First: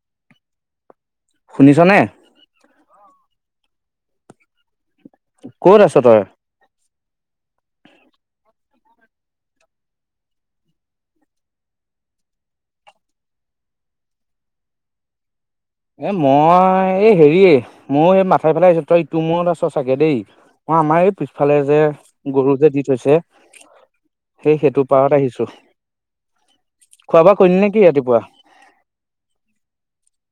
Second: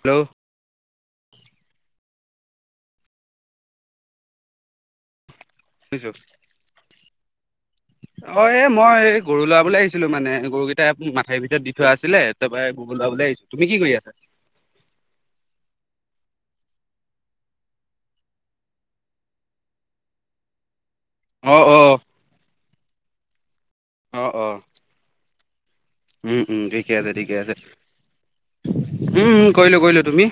Hello শুনিছনে কত আছ শুনিছোঁ তই অঁ এ মই গৰু লৰা বো আহিছিলো মানে গৰুকেইটাই মাথিৰ ভিতৰত দি থোৱা আছিলে তাৰ পৰা গ ওল আহিছো তুমি কি কৰি আছা [unintelligible] এ মই এই হেৰিয়ে ময়ো এই মাথাই ফেলাই আহিছো তই ইটো মূৰত আছ চাগে দেই মই আমাৰ ইাত পিছফালে অঁ যে অঁ গৰু যে দি থৈছে। সেই সেইটো পাৰত আহিছো। উম উম ঠিকে খোৱা বোৱা ঠিকে আছে কৰিলি নে কি ৰাতিপুৱা? উমম কৰিলো কৰিলো তুমি।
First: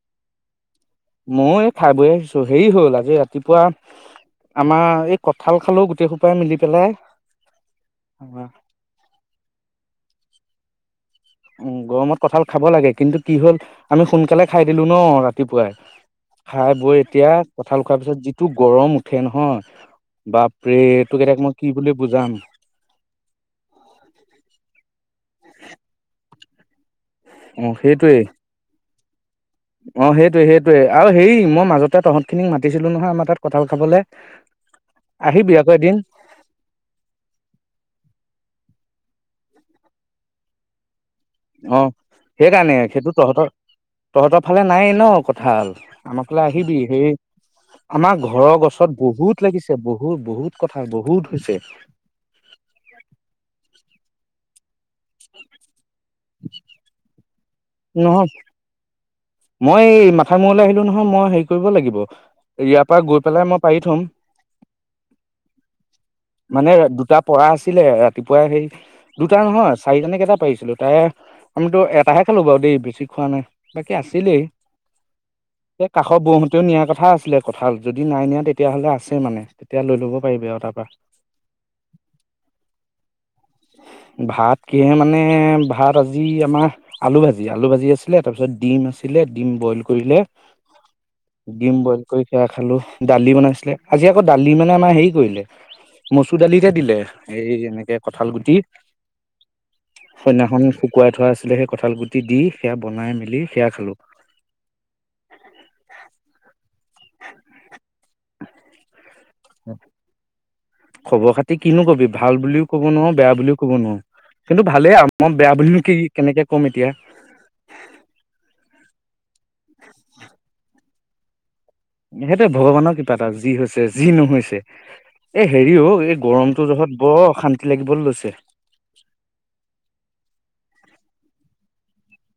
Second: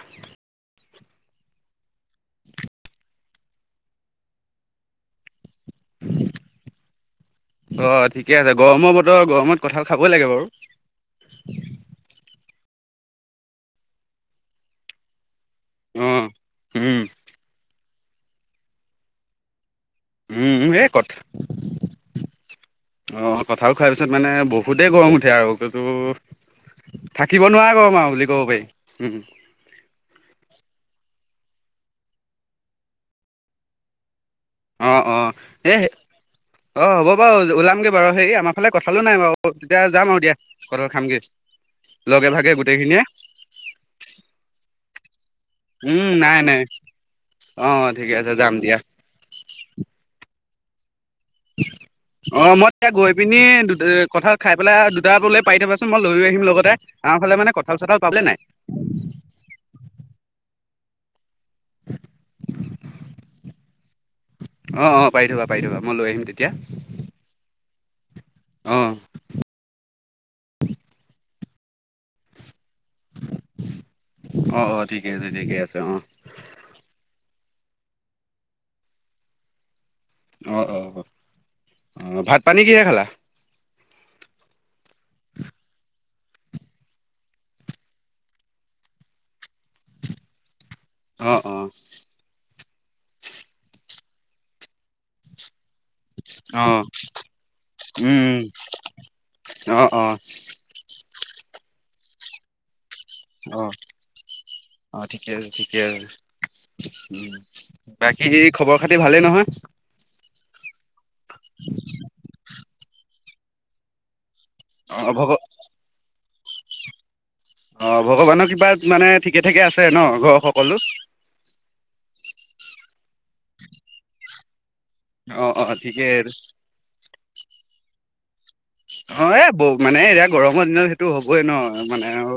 ময়ো এই খাই বৈ আহিছো হেৰি হল আজি ৰাতিপুৱা আমাৰ এই ক থঠাল খালে গোটেইসোপাই মিলি পেলাই অ ঠিকে আছে উম গৰমৰ বতৰ গৰমত কঁঠাল খাবই লাগে বাৰু। উ গৰমত কঠাল খাব লাগে কিন্তু কি হ'ল আমি সোনকালে খাই দিলো ন ৰাতি ৰাতিপুৱাই অঁ খাই বৈ এতিয়া কঠাল খোৱাৰ পিছত যিটো গৰম উঠে নহয় বাপৰে তোক এতিয়া মই কি বুলি বুজাম। অ কথাল খোৱাৰ পিছত মানে বহুতে গৰম উঠি আৰু কিন্তো থাকিব অ নোৱাৰা গৰম আৰু সেইটোৱে বুলি ক'ব পাৰি উম অ সেইটোৱে সেইটোৱে আৰু হেৰি মই মাজতে তহঁত খিনিক মাতিছিলো নহয় আমাৰ তাত কঁঠাল খাবলে। অ অ আহিবি আকৌ এই এদিন অ হ'ব বাৰু ওলামগে বাৰু হে আমাৰ ফালে কথালো নাই বাৰু তেতিয়া যাম আৰুতিয়া ঘৰৰ খামগে। অ সেইকাৰণে সেইটো তহঁতৰ তহঁতৰ ফালে নাই ন কঁঠাল? উম আমাৰ নাই ফাললে নাই আহিবি সেই অ ঠিকে আমাৰ আছে যাম ঘৰৰ দিয়া গছত বহুত লাগিছে বহুত বহুত কথা বহুত হৈছে অ মই তেতিয়া গৈ পিনি দু কঠাল খাই পেলাই দুটালৈ পাই থবাচোন মই লৈ আহিম লগতে আমাৰ ফালে মানে কঁঠাল চঠাল পাবলে নহয় নাই। মই এই মাথা মূৰলৈ আহিলো নহয় মই হেৰি কৰিব লাগিব ইয়াৰ পৰা গৈ পেলাই মই পাৰি থম। অ অ পাৰি থবা পাৰি থবা মই লৈ আহিম তেতিয়া মানে দুটা পঢ়া আছে ছিলে ৰাতিপুৱাই সেই অ দুটা নহয়! চাৰিটানে কেইটা পাৰিছিলো তাই আমিতো এটাে খালো বাৰু দেই বেছি খোৱা নাই বাকী আছিলেই অ অ ঠিকে আছে ঠিকে আছে সে অ কাষৰ বৌহতেও নিয়াৰ কথা আছিলে কথা যদি নাই নিয়া তেতিয়াহ'লে আছে মানে। এতিয়া লৈ ল'ব পাৰিবি অ আৰু অ তাৰপা। অ ভাত পানী কিহে খালা ভাত কিসে মানে ভাত আজি আমাৰ আলু ভাজি আলু ভাজি আছিলে, তাৰপিছত ডিম আছিল দিম বইল কৰিলে, অ অ ডিম বইল কৰি সেয়া খালো দালি বনাইছিলে আজি আকৌ দালি মানে আমাৰ হেৰি কৰিলে মচুৰ অ দালিতে দিলে এই এনেকে ক কঠাল উম গুটি অ অ সন্ন্যাসন শুকুৱাই থোৱা আছিলে সেই কঁঠাল গুটি দি সেয়া বনাই মেলি অ সেয়া খালো অ ঠিকে আছে, ঠিকে আছে। উ বাকী খবৰ খাতি ভালেই নহয়? খবৰ খাতি কিনো কবি ভাল বুলিও কব নোৱাৰো, বেয়া বুলিও কব নোৱাৰ, কিন্তু অ ভালেই আৰু ভগ মই বেয়া বুলিনো কি কেনেকে ক'ম এতিয়া। অ ভগৱানৰ ক্ৰিপাত মানে ঠিকে -থাকে আছে ন ঘৰৰ সকলো? সেইটোে ভগৱানৰ কিষাণ আৰু‌ যি হৈছে যি নহৈছে। অ এই অ হেৰিও এই ঠিকে গৰমটো জোখত বৰ অশান্তি লাগিবলৈ লৈছে। অ এ বৌক মানে এয়া গৰম ক দিনত সেইটো হ'বই ন মানে আৰু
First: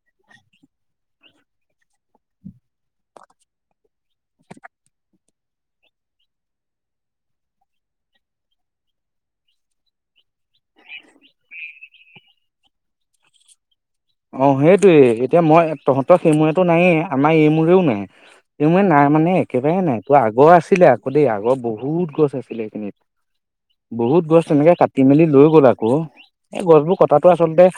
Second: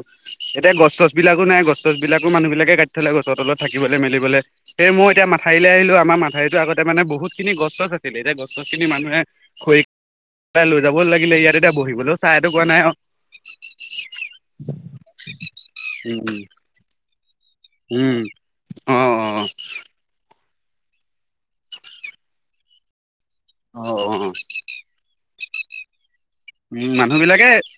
এতিয়া গছ বিলাকো নাই'ন গছ- গছ বিলাকো মানুহ বিলাকে কাটি থলে গছৰ তলত থাকিবলৈ মেলিবলৈ সেই মই এয়া মঠাউৰিলৈ আহিলো আমাৰ মাঠউৰিতো আগতে মানে বহুত খিনি গছ- চছ আছিল। এতিয়া গছ চছ খিনি মানুহে খৰি লৈ যাব লাগিলে ইয়াত এতিয়া বহিবলৈও চাহ এটোকোৰা নাই অ অ সেইটোয়ে। এতিয়া মই তহঁত উম সিমূৰেতো নাইয়ে আমাৰ এই মূ ৰেও উম নাই নাই অ' মানে অ' একেবাৰে নাই ত আগৰ আছিলে আকৌ দেই আগৰ বহুত গছ আছিলে এইখিনিত। অ' বহুত অ' গছ তেনেকে কাটি মেলি লৈ গ'ল আকৌ এই উম গছবোৰ মানুহ কতাটো বিলাকে আচলতে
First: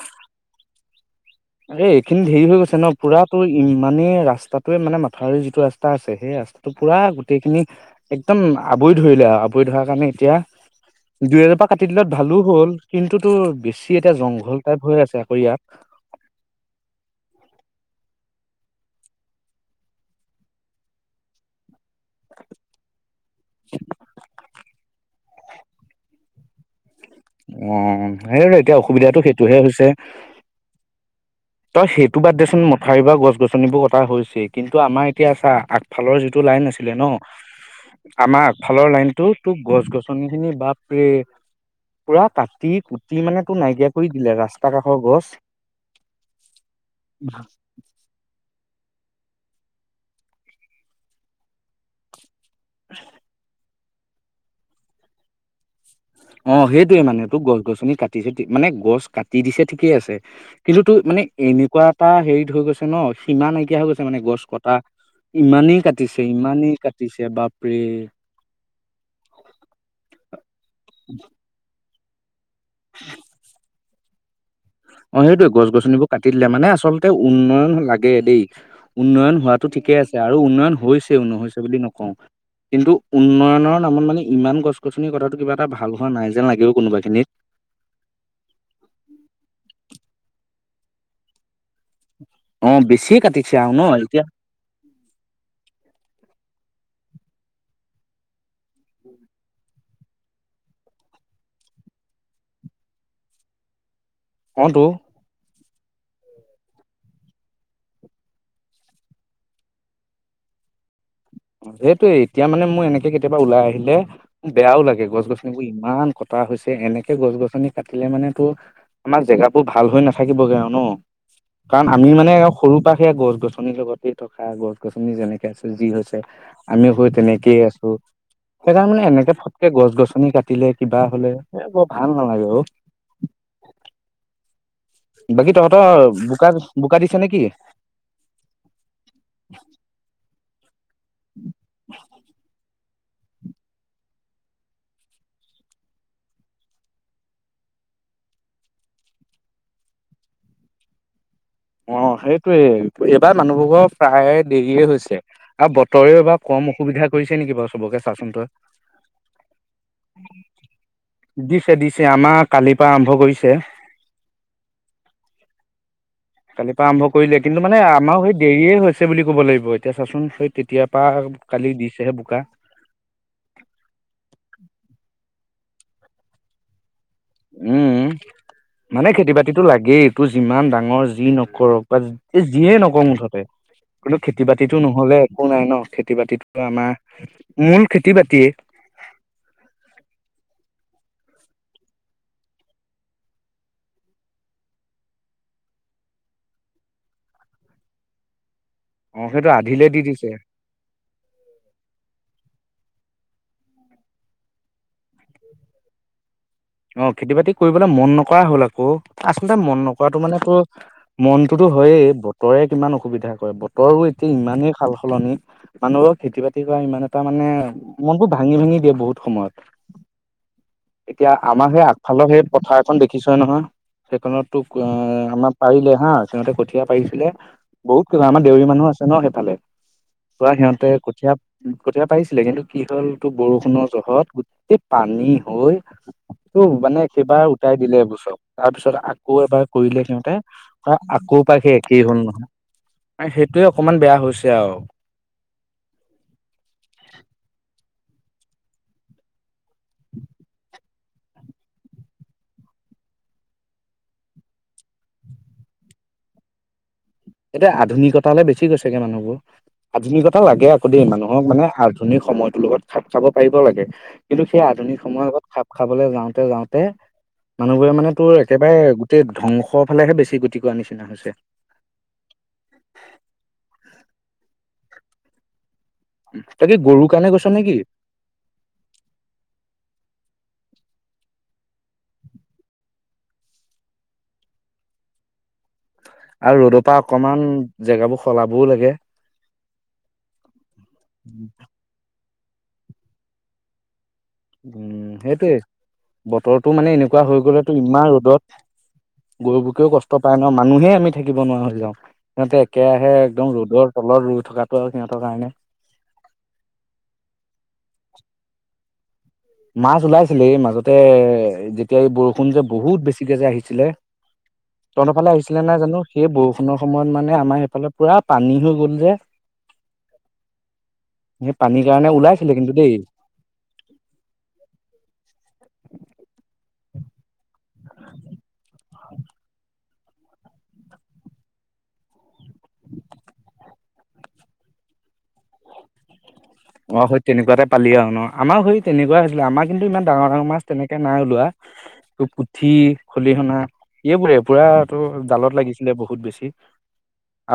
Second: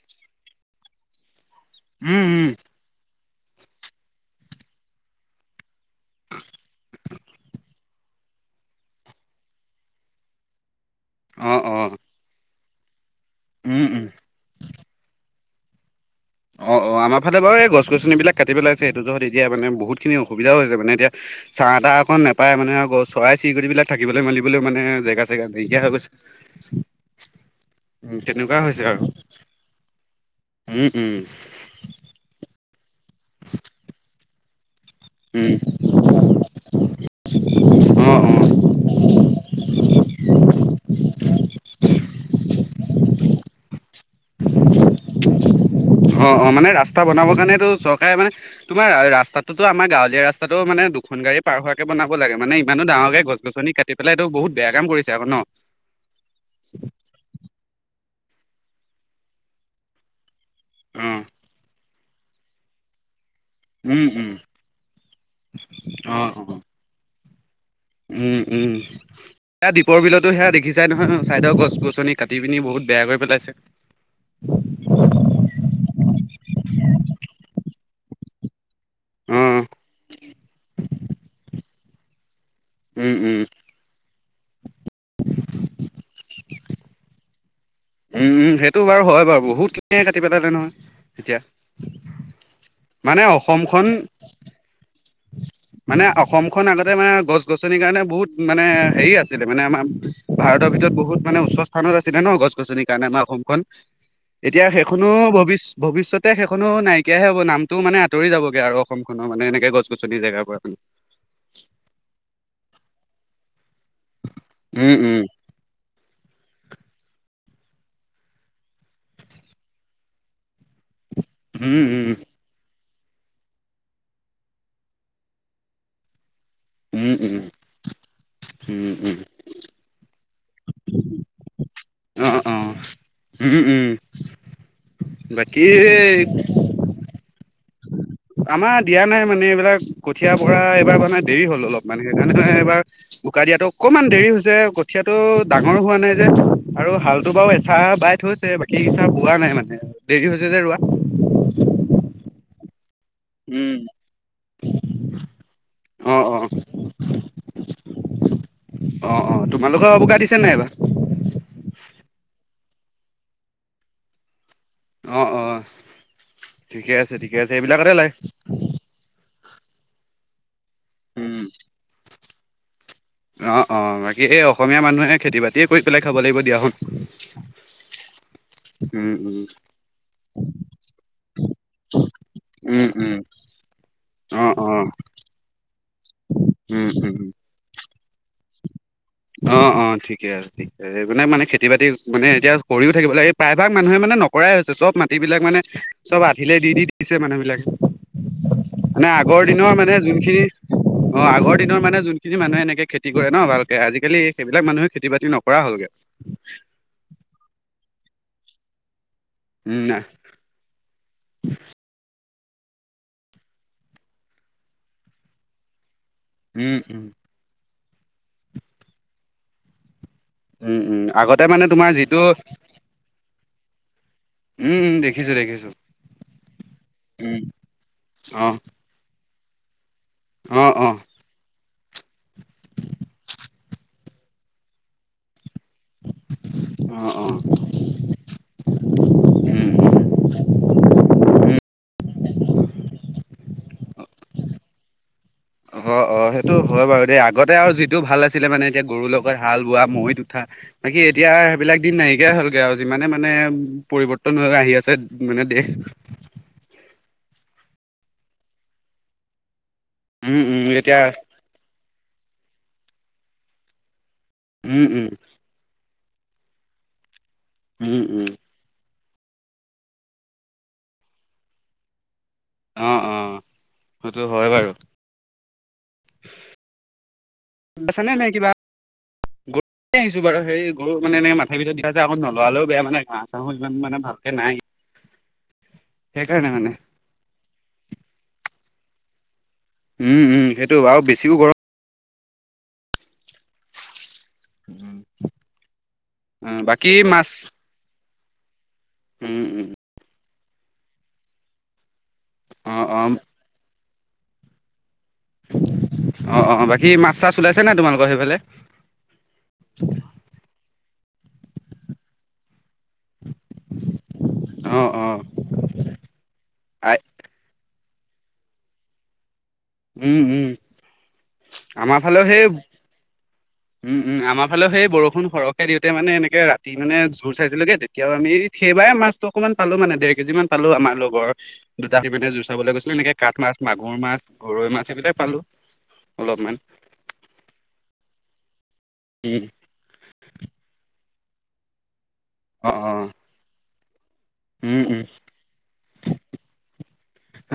এই এইখিনি উম ধেৰি উম হৈ গৈছে ন পুৰা ইমানেই ৰাস্তটোৱে মানে মাথাউৰি যিটো ৰাস্তা আছে সেই ৰাস্তাটো পুৰা গোটেই খিনি একদম ম আৱৰি ধৰিলে আৰু আৱৰি ধৰাৰ কাৰণে এতিয়া দুই অ' এজোপা কাটি অ' দিলত ভালো হ'ল কিন্তু তো উম বেছি উম এতিয়া জংঘল টাইপ হৈ আছে আকৌ ইয়াত। অ অ আমাৰ ফালে বাৰু এই গছ গছনিবিলাক কাটি পেলাইছে সেইটো য'ত এতিয়া মানে বহুতখিনি অসুবিধাও হৈছে মানে এতিয়া চাহ তাহ অকন নেপায় মানে গছ চৰাই চিৰিকটি বিলাক থাকিবলৈ মেলিবলৈ মানে জেগা চেগা নেইকিয়া হৈ গৈছে। অ উম সেই তেনেকুৱা এতিয়া হৈছে আৰু অসুবিধাটো সেইটোহে হৈছে। উম উম ঠাৰ বা গছ গছনিবোৰ কটা হৈছে কিন্তু আমাৰ এতিয়া আছা উম আগফালৰ যিটো লাইন আছিলে ন অ আমাৰ আগফালৰ লাইনতো তোক গছ গছনি খিনি বাফিৰি পুৰা কাটি কুটি মানে তোৰ নাইকিয়া কৰি দিলে ৰাস্তা কাষৰ গছ অ অ মানে ৰাস্তা বনাবৰ কাৰণেটো চৰকাৰে মানে তোমাৰ ৰাস্তাটো আমাৰ গাঁৱলীয়া ৰাস্তাটো মানে দুখন গাড়ী পাৰ হোৱাকে বনাব লাগে। মানে ইমানো ডাঙৰকে গছ গছনি কাটি পেলাই এইটো বহুত বেয়া কাম কৰিছে আকৌ ন অ সেইটোয়ে মানে টো গছ গছনি কাটিছে মানে গছ কাটি দিছে ঠিকেই আছে। কিন্তু তো অ মানে এনেকুৱা এটা হেৰিত হৈ গৈছে ন সীমা নাইকিয়া হৈ গৈছে উম মানে উম গছ কটা ইমানেই অ কাটিছে অ ইমানেই কাটিছে বা উম উম সেয়া দ্বীপৰ বিলতো সেয়া দেখি যাই নহয় চাইদৰ গছ গছনি কাট কাটি পিনি বহুত বেয়া কৰি পেলাইছে। অ সেইটোয়ে গছ গছনিবোৰ কাটি দিলে মানে আচলতে উন্নয়ন লাগে দেই। অ', উন্নয়ন উম, হোৱাটো ঠিকেই আছে আৰু উন্নয়ন হৈছেও নহৈছে বুলি নকওঁ। কিন্তু উম, উন্নয়নৰ নামত মানে ইমান গছ গছনিৰ কতাটো কিবা এটা ভাল হোৱা নাই যেন লাগিব কোনোবা খিনিত। উম উম সেইটো বাৰু হয় বাৰু বহুতখিনিয়ে কাটি পেলালে নহয় এতিয়া। অ বেছিয়ে মানে কাটিছে আহ ন অসমখন এতিয়া মানে অসমখন আগতে মানে গছ গছনিৰ কাৰণে বহুত মানে হেৰি আছিলে মানে আমাৰ ভাৰতৰ বহুত মানে উচ্চ স্থানত আছিলে ন গছ গছনিৰ কাৰণে আমাৰ অসমখন অ এতিয়া তো সেইখনো ভৱিষ্য- ভৱিষ্যতে সেইখনো নাইকিয়াহে হ'ব নামটো মানে আতৰি যাব গে আৰু অসমখনৰ মানে এনেকে গছ চুটি জেগা পৰা সেইটোয়ে এতিয়া মানে মোৰ এনেকে কেতিয়াবা ওলাই আহিলে মোক বেয়াও উম, লাগে উম, গছ গছিনিবোৰ ইমান কটা হৈছে এনেকে গছ গছনি কাটিলে মানে তো আমাৰ জেগাবোৰ ভাল হৈ নাথাকিবগে আৰু ন উম, কাৰণ আমি উম, মানে সৰু পৰা সেই গছ গছনিৰ লগতে থকা গছ গছনি যেনেকে আছে যি হৈছে আমিও হৈ উম, উম, উম, তেনেকেই আছো সেইকাৰ উম, মানে উম, এনেকে ফটকে গছ গছনি কাটিলে কিবা হলে এ বৰ ভাল অ নালাগে অ উম উম উম বাকী তহঁতৰ বোকা বোকা দিছে নেকি? আমাৰ দিয়া নাই মানে এইবিলাক কঠীয়া পৰা এইবাৰ মানে দেৰি হল অলপমান সেইকাৰণে এইবাৰ উকা দিয়াতো অকমান দেৰি হৈছে কঠিয়াটো ডাঙৰ হোৱা নাই যে আৰু হালটো বাৰু এচা- বাই থৈ হৈছে বাকী ইচা বোৱা নাই মানে দেৰি হৈছে যে ৰোৱা অ সেইটোৱে এইবাৰ উম। মানুহবোৰৰ প্ৰায় দেৰিয়ে হৈছে আৰু অ বতৰেও অ এবাৰ কম অসুবিধা কৰিছে নেকি বাৰু চবকে চাওচোন তই অ অ তোমালোকৰ অৱকা দিছে নাই দিছে এইবাৰ দিছে আমাৰ কালিৰ পৰা আৰম্ভ কৰিছে। অ - অ। কালিৰ পৰা ঠিকে আৰম্ভ আছে ঠিকে কৰিলে আছে কিন্তু মানে এইবিলাকতে লাগে। আমাৰ সেই দেৰিয়ে হৈছে বুলি ক'ব লাগিব এতিয়া চাচোন সেই তেতিয়াৰ পৰা উম। কালি দিছেহে বোকা অ - অ বাকী এই অসমীয়া মানুহে খেতি বাতিয়ে কৰি পেলাই খাব লাগিব দিয়া উম মানে উম খেতি উম বাতিতটো লাগেই এইটো যিমান ডাঙৰ যি নকৰক বা এই যিয়ে উম নকৰও উম মুঠতে কিন্তু খেতি অ অ বাতিতো নহলে একো নাই ন। খেতি বাতিত উম আমাৰ উম মূল খেতি বাতিয়ে। অ - অ ঠিকে আছে ঠিকে আছে মানে- মানে খেতি বাতি মানে এতিয়া কৰিও থাকিব লাগে প্ৰায়ভাগ মানুহে মানে নকৰাই হৈছে চব মাটি বিলাক মানে চব আধিলে দি - দি দিছে মানুহ বিলাকে। [inaudible] মানে আগৰ সেইটো দিনৰ আধিলে মানে দি দিছে যোনখিনি অ, আগৰ দিনৰ মানে যোনখিনি মানুহে এনেকে খেতি কৰে ন ভাল। আজিকালি সেইবিলাক মানুহে খেতি বাতি নকৰা হ'লগৈ। অ, খেতি বাতি কৰিবলৈ মন নকৰা হ'ল আকৌ। আচলতে মন উম, নাই নকৰাটো মানে মনতোতো হয়েই। বতৰে কিমান অসুবিধা কৰে বতৰো এতিয়া ইমানেই সাল সলনি মানুহক খেতি বাতি উম, কৰা উম, ইমান এটা মানে মন বোৰ ভাঙি - ভাঙি দিয়ে বহুত সময়ত। উম - উম এতিয়া আগতে। মানে আমাৰ সেই তোমাৰ যিটো আগফালৰ সেই পথাৰ এখন দেখিছই নহয়। সেইখনত তোক উম, অ উম, দেখিছোঁ আমাৰ দেখিছোঁ পাৰিলে হা সিহতে কঠীয়া পাৰিছিলে উম, বহুত ক আমাৰ অ', দেউৰী মানুহ আছে নেই পালে বাোৱা অ', সিহতে অ', কঠীয়া - কঠীয়া পাৰিছিলে কিন্তু কি হ'ল তটো বৰষুণৰ জহত গোটেই পানী হৈ টো মানে অ', অ', সেইবাৰ উটাই দিলে এইবোৰ চব তাৰ পিছত আকৌ এবাৰ উম, কৰিলে উম। সিহতে কো পাখি একেই হ'ল নহয় সেইটোৱেই অকমান বেয়া হৈছে আৰু অ - অ সেইটো হয় বাৰু দ আগতে আৰু যি সেতোয়েও ভাল আছিলে মানে এতিয়া গৰুৰ লগত হাল বোৱা মৈত উঠা বাকি এতিয়া সেইবিলাক দিন নাইকিয়াই হলগৈ আৰু মানে - মানে পৰিৱৰ্তন হৈ আহি আছে মানে দেহ উম, এতিয়া আধুনিকত হালে বেছি গৈছেগে মানুহবোৰ আধুনিকতা উম, লাগে উম, আকৌ এতিয়া দেই মানুহক মানে সময়তৰ লগত খাপ খাব পাৰিব লাগে কিন্তু সেই উম, আধুনিক উম, সময়ৰ লগত খাপ খ খাবলৈ যাওতে - যাওতে মানুহবোৰে উম, মানে উম, তোৰ একেবাৰে প্ৰ ধ্বংসৰ ফালেহে বেছি গতি কৰা নিচিনা হৈছে। অ - অ সেইটো হয় বাৰু। তই কি গৰুৰ কাৰণে গৈছ নেকি? ছানে নাই কিবা গ আহিছো বাৰু। হেৰি গৰু মানে এনে মথাাৰ ভিতৰত দিবা যায় আকৌ নলালেও বেয়া মানে ঘাহ চাহো ইমান মানে ভালকে নাই। সেইকাৰণে আৰু মানে ৰ'দৰ পৰা অকমান জেগাবোৰ সলাবও লাগে। উম - উম সেইটো আৰু বেছিকো গৰম উম, সেইটোৱে অ বতৰটো বাকী মানে এনেকুৱা মাছ হৈ গলেতো ইমান ৰ'দত উম, গৰু উম, পকেও কষ্ট পায় ন মানুহে আমি থাকিব নোৱাৰা হৈ যাও। সিহতে অ', একেৰাহে অ', একদম ৰ'দৰ তলত ৰই থকাটো আৰু সিহঁতৰ কাৰণে অ - অ বাকী মাছ চাছ ওলাইছে নে তোমালোকৰ সেইফালে মাছ ওলাইছিলে এই মাজতে এ যেতিয়া এই বৰষুণ যে বহুত বেছি। যে আহিছিলে অ তহ অ ফালে আহিছিলে নাই জানো সেই বৰষুণৰ আই সময়ত মানে আমাৰ সেইফালে পুৰা পানী হৈ গ'ল যে। উম - উম সেই পানীৰ আমাৰ কাৰণে ফালেও সেই ওলাইছিলে কিন্তু দেই উম - উম। আমাৰ ফালে সেই বৰষুণ সৰ দিওঁতে মানে এনেকে ৰাতি মানে জোৰই চাইছিলো গে কেতিয়াও আমি সেইবাৰে মছতটো অকমান পালো মানেৰ কেজি মান পালো। আমাৰ লগৰ দুটা সি মানে যুই চাবলৈ গৈছিলে এনেকে কাঠ মাছ মাগুৰ মাছ গৰৈ মাছ এইবটাই পালো অলপমান ম সেই তেনেকুৱাতে পালি আৰু ন আমাৰ সৰি তেনেকুৱা হৈছিলে উম আমাৰ কিন্তু ইমানাৰ ডাঙৰ মাছ তেনেকে নাই ওলোৱা অ পুঠি অ খলিহনা এইবোৰে পুৰা উম টো উম জালত লাগিছিলে বহুত বেছি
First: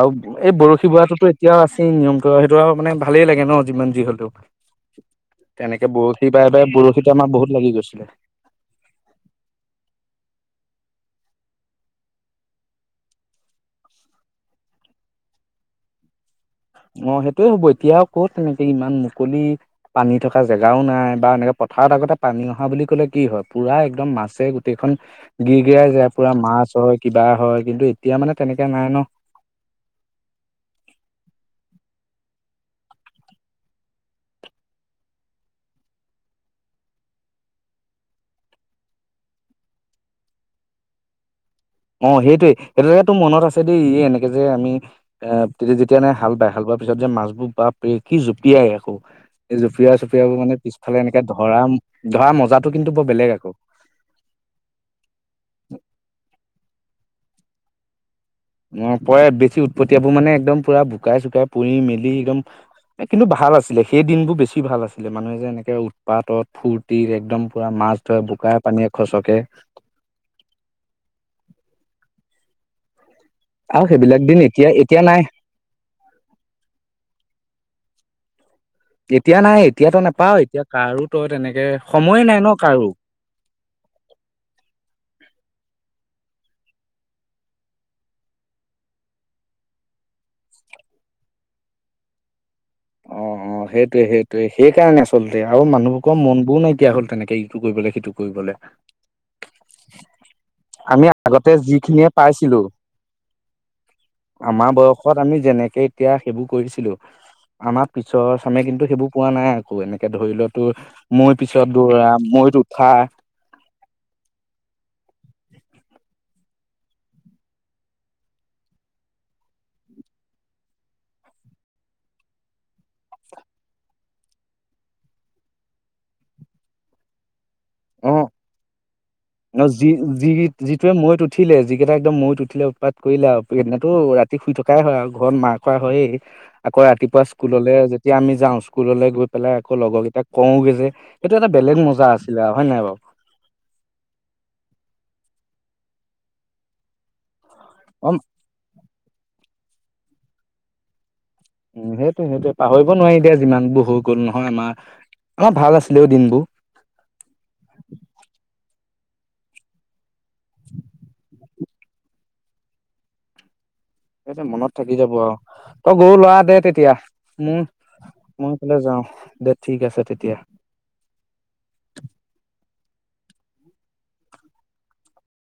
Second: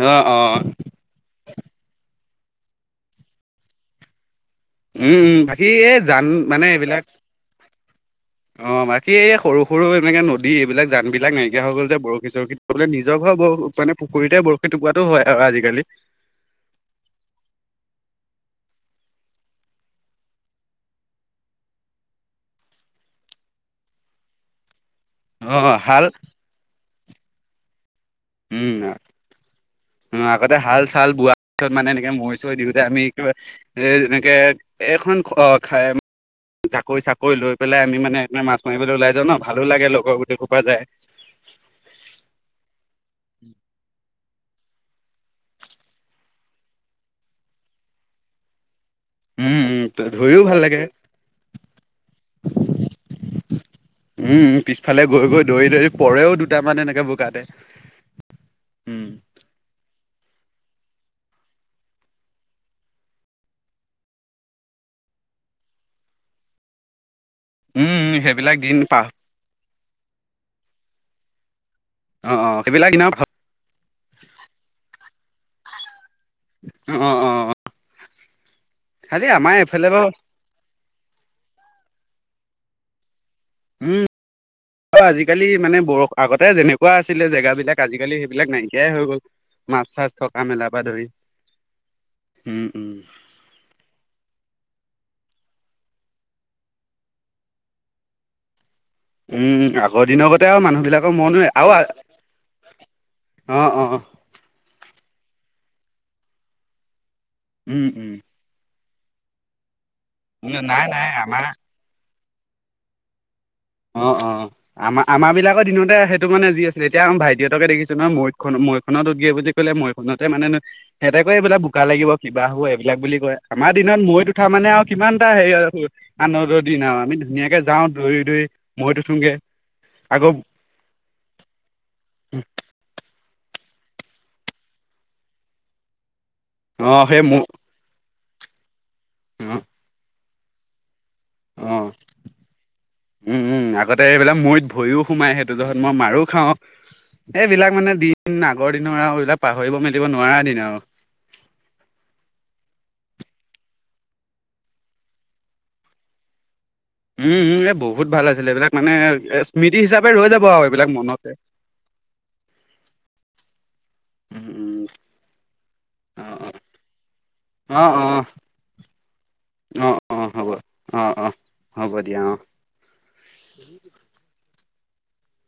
আৰু অ অ এই বৰশী বোৱাতোতো এতিয়াও আছেই নিয়ম ত সেইটো আৰু মানে ভালেই লাগে ন যিমান যি হলেও উম উম বাকী তেনেকে এই জান বৰশী পাই বাই মানে এইবিলাক বৰশীত আমাৰ বহুত লাগি গৈছে অ বাকী এই সৰু সৰু এনেকে নদী এইবিলাক যান বিলাক নাইকিয়া হৈ গ'ল যে বৰশী চৰখীলে নিজৰ ঘৰ ব মানে পুখুৰীতে বৰশী টুকুৰাটোৰ হয় আৰু আজিকালি [unintelligible] অঁ সেইটোয়ে হ'ব এতিয়া কত তেনেকে ইমান মুকলি পানী থকা জেগাও নাই বা এনেকে পথাৰত আগতে পানী অহা বুলি ক'লে কি হয় পুৰা একদম মাছে গোটেইখন অ গিৰগিৰাই হাল যায় পুৰা মাছ হয় কিবা হয় কিন্তু এতিয়া মানে তেনেকে উম নাই ন আগতে হাল চাল বোৱাই মানে এনেকে মৈ চৰি দিওঁতে আমি কিবা এ এনেকে এখন খাই জাকৈ চাকৈ লৈ পেলাই আমি মানে এক মাছ মাৰিবলৈ ওলাই যাওঁ ন ভালো লাগে লগৰ গোতে খোপাই যায় অ সেইটোয়ে সেইটো তোৰ মনত আছে দেই এই এনেকে যে আমি এ তেতিয়া যেতিয়া হাল বায় হাল বোৱাৰ পিছত যে মাছবোৰ বাপ ৰে কি জঁপিয়াই আকৌ এই উম, উম, জুপিয়া চুপিয়াবোৰ ধৰিও ভাল মানে লাগে পিছফালে এনেকে ধৰা ধৰা মজাটো কিন্তু বৰ বেলেগ আকৌ উম পিছফালে গৈ গৈ দৌৰি দৌৰি পৰেও দুটামান এনেকে বোকাতে অ উম, পৰে বেছি উৎপটিয়াবোৰ মানে একদম পুৰা বোকাই চকাই পুৰি মেলি একদম কিন্তু ভাল আছিলে সেই দিন বোৰ বেছি ভাল আছিলে মানুহে যে এনেকে উৎপাতত ফূৰ্তি একদম পুৰা উম, মাছ উম, ধৰে সেইবিলাক বোকাই দিন পানীয়ে পাহ গচকে অ অ সেইবিলাক ইনেও ভাল আৰু সেইবিলাক দিন এতিয়া এতিয়া নাই অ অ অ খালি এতিয়া আমাৰ নাই এইফালে এতিয়াতো বাৰু নাপাও এতিয়া কাৰো তো তেনেকে সময়ে নাই ন কাৰো উম অ আজিকালি মানে বৰ আগতে যেনেকুৱা আছিলে জেগাবিলাক আজিকালি সেইবিলাক নাইকিয়াই হৈ গ'ল মাছ চাছ থকা মেলা পা ধৰি উম উম। অ', অ', সেইটোৱে সেইটোৱে সেইকাৰণে আচলতে আও মানুহবোৰৰ মন বোৰ নাইকিয়া হ'ল তেনেকে ইটো কৰিবলে সিটো কৰিবলে উম আগৰ দিনৰ কতে আও আমি মানুহবিলাকৰ মন আগতে যিখিনিয়ে পাইছিলোঁ আউ অ অ ত আমি যেনেকে এতিয়া সেইবোৰ কৰিছিলো উম আমাৰ পিছৰ উম চামে কিন্তু সেইবোৰ পোৱা নাই আকৌ এনে তাকে ধৰি ল তোৰ নাই নাই মৈ আমাৰ পিছত দৌৰা মৈত উঠা অ অ আমাৰ আমাৰ বিলাকৰ দিনতে সেইটো মানে যি আছিলে এতিয়া আমাৰ ভাইটিহতকে দেখিছো নহয় মইতখন মৈ খনত উঠগে বুলি কলে মৈখনতে মানে হেতে এইবিলাক বোকা লাগিব কিবা হব এইবিলাক বুলি কয় আমাৰ আৰ দিনত মৈইত উঠা মানে আও কিমান এটা হেৰি আৰু আনন্দৰ দিন আও আমি ধুনীয়াকে যাওঁ অ', দৌৰি দৌৰি মৈত উঠোগে ন যি যি আকৌ যিটোৱে মৈত উঠিলে যিকেইটা একদম মৈত উঠিলে উৎপাত কৰিলে আও সেইদিনাতো ৰাতি শুই থকাই হয় আৰু ঘৰত মাৰ খোৱা হয়েই আকৌ অ সেই ৰাতিপুৱা ম স্কুললে যেতিয়া আমি যাওঁ স্কুললৈ গৈ অ পেলাই আকৌ লগৰকেইটাক কওগে যে এইটো এটা অ বেলেগ মজা আছিলে আও হয় নাই বাউ উম উম আগতে এইবিলাক মৈত ভৰিও সোমাই সেইটো জহত মই মাৰো খাও এইবিলাক মানে অ দিন আগৰ দিন নোৱাৰা এইবিলাক পাহৰিব মেলিব নোৱাৰা এ দিন আউ উ সেইটোয়ে সেইটোয়ে পাহৰিব নোৱাৰি এতিয়া যিমান বোৰ হৈ গল নহয় আমাৰ আমাৰ ভাল আছিলেও দিনবোৰ উম উম এ বহুত ভাল আছিলে এইবিলাক মানে এ স্মৃতি হিচাপে ৰৈ যাব আও এইবিলাক মনতে তাকে উম, মনত উম, থাকি যাব আও অ গৰু লৰা দে তেতিয়া মোৰ অ', অ', মই এইফালে যাও দে অ', অ', ঠিক অ', আছে অ', তেতিয়া। হ'ব অ অ হ'ব দিয়া অ